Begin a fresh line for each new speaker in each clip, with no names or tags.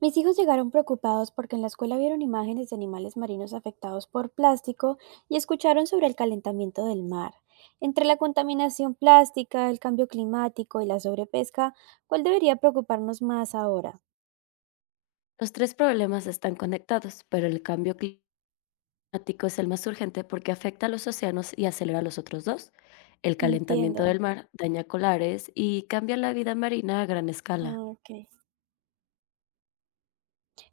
Mis hijos llegaron preocupados porque en la escuela vieron imágenes de animales marinos afectados por plástico y escucharon sobre el calentamiento del mar. Entre la contaminación plástica, el cambio climático y la sobrepesca, ¿cuál debería preocuparnos más ahora?
Los tres problemas están conectados, pero el cambio climático es el más urgente porque afecta a los océanos y acelera los otros dos. El calentamiento
Entiendo.
del mar daña colares y cambia la vida marina a gran escala.
Ah, ok.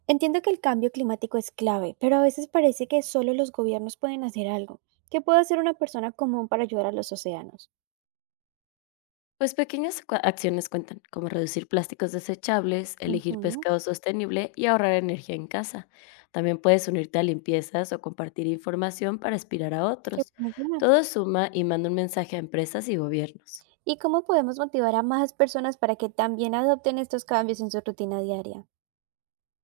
Entiendo que el cambio climático es clave, pero a veces parece que solo los gobiernos pueden hacer algo. ¿Qué puede hacer una persona común para ayudar a los océanos?
Pues pequeñas acciones cuentan, como reducir plásticos desechables, elegir
Ujú.
pescado sostenible y ahorrar energía en casa. También puedes unirte a limpiezas o compartir información para inspirar a
Qué
otros.
buena idea.
Todo suma y manda un mensaje a empresas y gobiernos.
¿Y cómo podemos motivar a más personas para que también adopten estos cambios en su rutina diaria?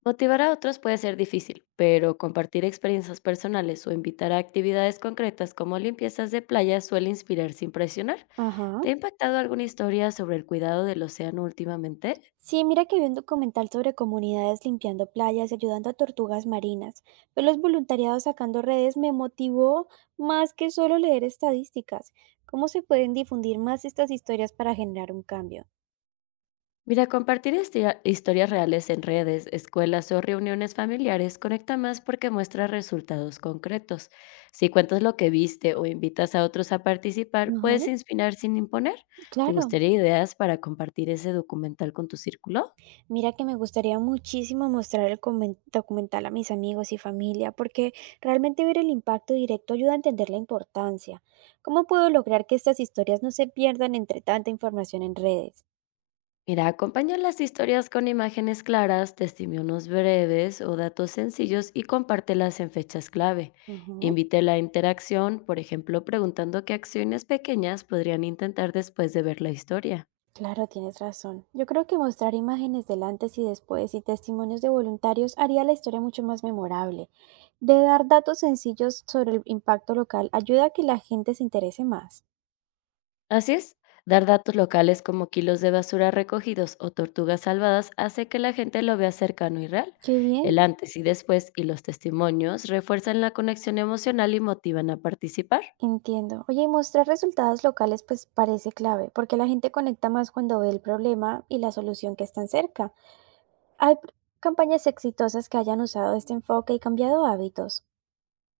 Motivar a otros puede ser difícil, pero compartir experiencias personales o invitar a actividades concretas como limpiezas de playa suele inspirar sin presionar.
Ajá.
¿Te ha impactado alguna historia sobre el cuidado del océano últimamente?
Sí, mira que vi un documental sobre comunidades limpiando playas y ayudando a tortugas marinas. Ver los voluntariados sacando redes me motivó más que solo leer estadísticas. ¿Cómo se pueden difundir más estas historias para generar un cambio?
Mira, compartir historias reales en redes, escuelas o reuniones familiares conecta más porque muestra resultados concretos. Si cuentas lo que viste o invitas a otros a participar,
Ajá,
puedes inspirar sin imponer. ¿Te
claro.
gustaría ideas para compartir ese documental con tu círculo?
Mira que me gustaría muchísimo mostrar el documental a mis amigos y familia, porque realmente ver el impacto directo ayuda a entender la importancia. ¿Cómo puedo lograr que estas historias no se pierdan entre tanta información en redes?
Mira, acompaña las historias con imágenes claras, testimonios breves o datos sencillos y compártelas en fechas clave.
Ujú.
Invite la interacción, por ejemplo, preguntando qué acciones pequeñas podrían intentar después de ver la historia.
Claro, tienes razón. Yo creo que mostrar imágenes del antes y después y testimonios de voluntarios haría la historia mucho más memorable. De dar datos sencillos sobre el impacto local ayuda a que la gente se interese más.
Así es, dar datos locales como kilos de basura recogidos o tortugas salvadas hace que la gente lo vea cercano y real.
Qué
El
bien.
antes y después y los testimonios refuerzan la conexión emocional y motivan a participar.
Entiendo. Oye, y mostrar resultados locales pues parece clave, porque la gente conecta más cuando ve el problema y la solución que están cerca. Hay pr- Campañas exitosas que hayan usado este enfoque y cambiado hábitos.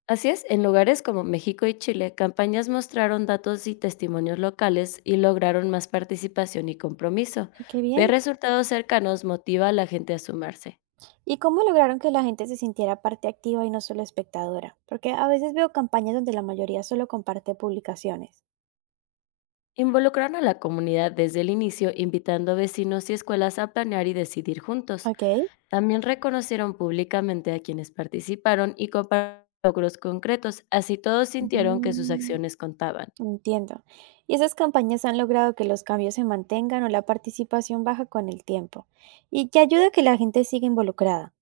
Así es, en lugares como México y Chile, campañas mostraron datos y testimonios locales y lograron más participación y compromiso.
Y qué bien.
Ver resultados cercanos motiva a la gente a sumarse.
¿Y cómo lograron que la gente se sintiera parte activa y no solo espectadora? Porque a veces veo campañas donde la mayoría solo comparte publicaciones.
Involucraron a la comunidad desde el inicio, invitando a vecinos y escuelas a planear y decidir juntos.
Ok.
También reconocieron públicamente a quienes participaron y compartieron logros concretos, así todos sintieron que sus
Mm,
acciones contaban.
entiendo. ¿Y esas campañas han logrado que los cambios se mantengan o la participación baja con el tiempo? ¿Y qué ayuda a que la gente siga involucrada?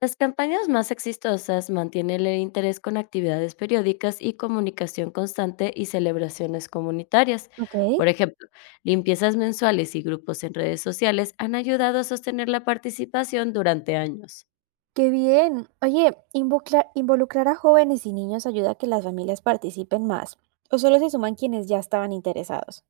Las campañas más exitosas mantienen el interés con actividades periódicas y comunicación constante y celebraciones comunitarias.
Ok.
Por ejemplo, limpiezas mensuales y grupos en redes sociales han ayudado a sostener la participación durante años.
Qué bien. Oye, involucrar a jóvenes y niños ayuda a que las familias participen más, o solo se suman quienes ya estaban interesados.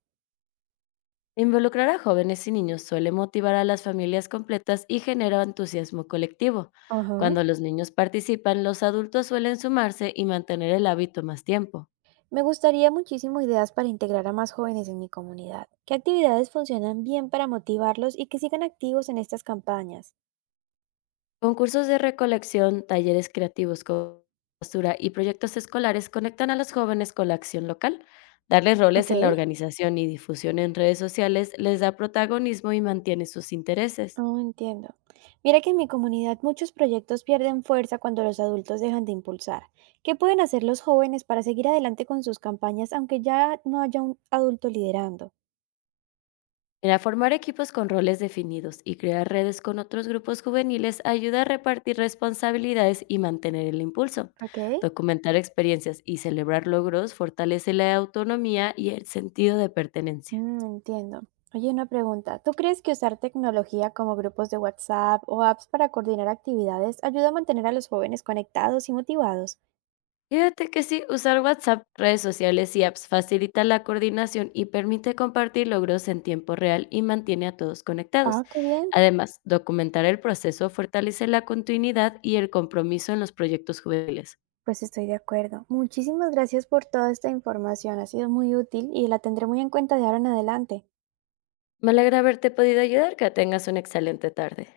Involucrar a jóvenes y niños suele motivar a las familias completas y genera entusiasmo colectivo.
Ajá.
Cuando los niños participan, los adultos suelen sumarse y mantener el hábito más tiempo.
Me gustaría muchísimo ideas para integrar a más jóvenes en mi comunidad. ¿Qué actividades funcionan bien para motivarlos y que sigan activos en estas campañas?
Concursos de recolección, talleres creativos con postura y proyectos escolares conectan a los jóvenes con la acción local. Darles roles
Ok.
en la organización y difusión en redes sociales les da protagonismo y mantiene sus intereses.
Oh, entiendo. Mira que en mi comunidad muchos proyectos pierden fuerza cuando los adultos dejan de impulsar. ¿Qué pueden hacer los jóvenes para seguir adelante con sus campañas aunque ya no haya un adulto liderando?
Mira, formar equipos con roles definidos y crear redes con otros grupos juveniles ayuda a repartir responsabilidades y mantener el impulso.
Ok.
Documentar experiencias y celebrar logros fortalece la autonomía y el sentido de pertenencia.
Mm, entiendo. Oye, una pregunta. ¿Tú crees que usar tecnología como grupos de WhatsApp o apps para coordinar actividades ayuda a mantener a los jóvenes conectados y motivados?
Fíjate que sí, usar WhatsApp, redes sociales y apps facilita la coordinación y permite compartir logros en tiempo real y mantiene a todos conectados.
Ah, qué bien.
Además, documentar el proceso fortalece la continuidad y el compromiso en los proyectos juveniles.
Pues estoy de acuerdo. Muchísimas gracias por toda esta información. Ha sido muy útil y la tendré muy en cuenta de ahora en adelante.
Me alegra haberte podido ayudar, que tengas una excelente tarde.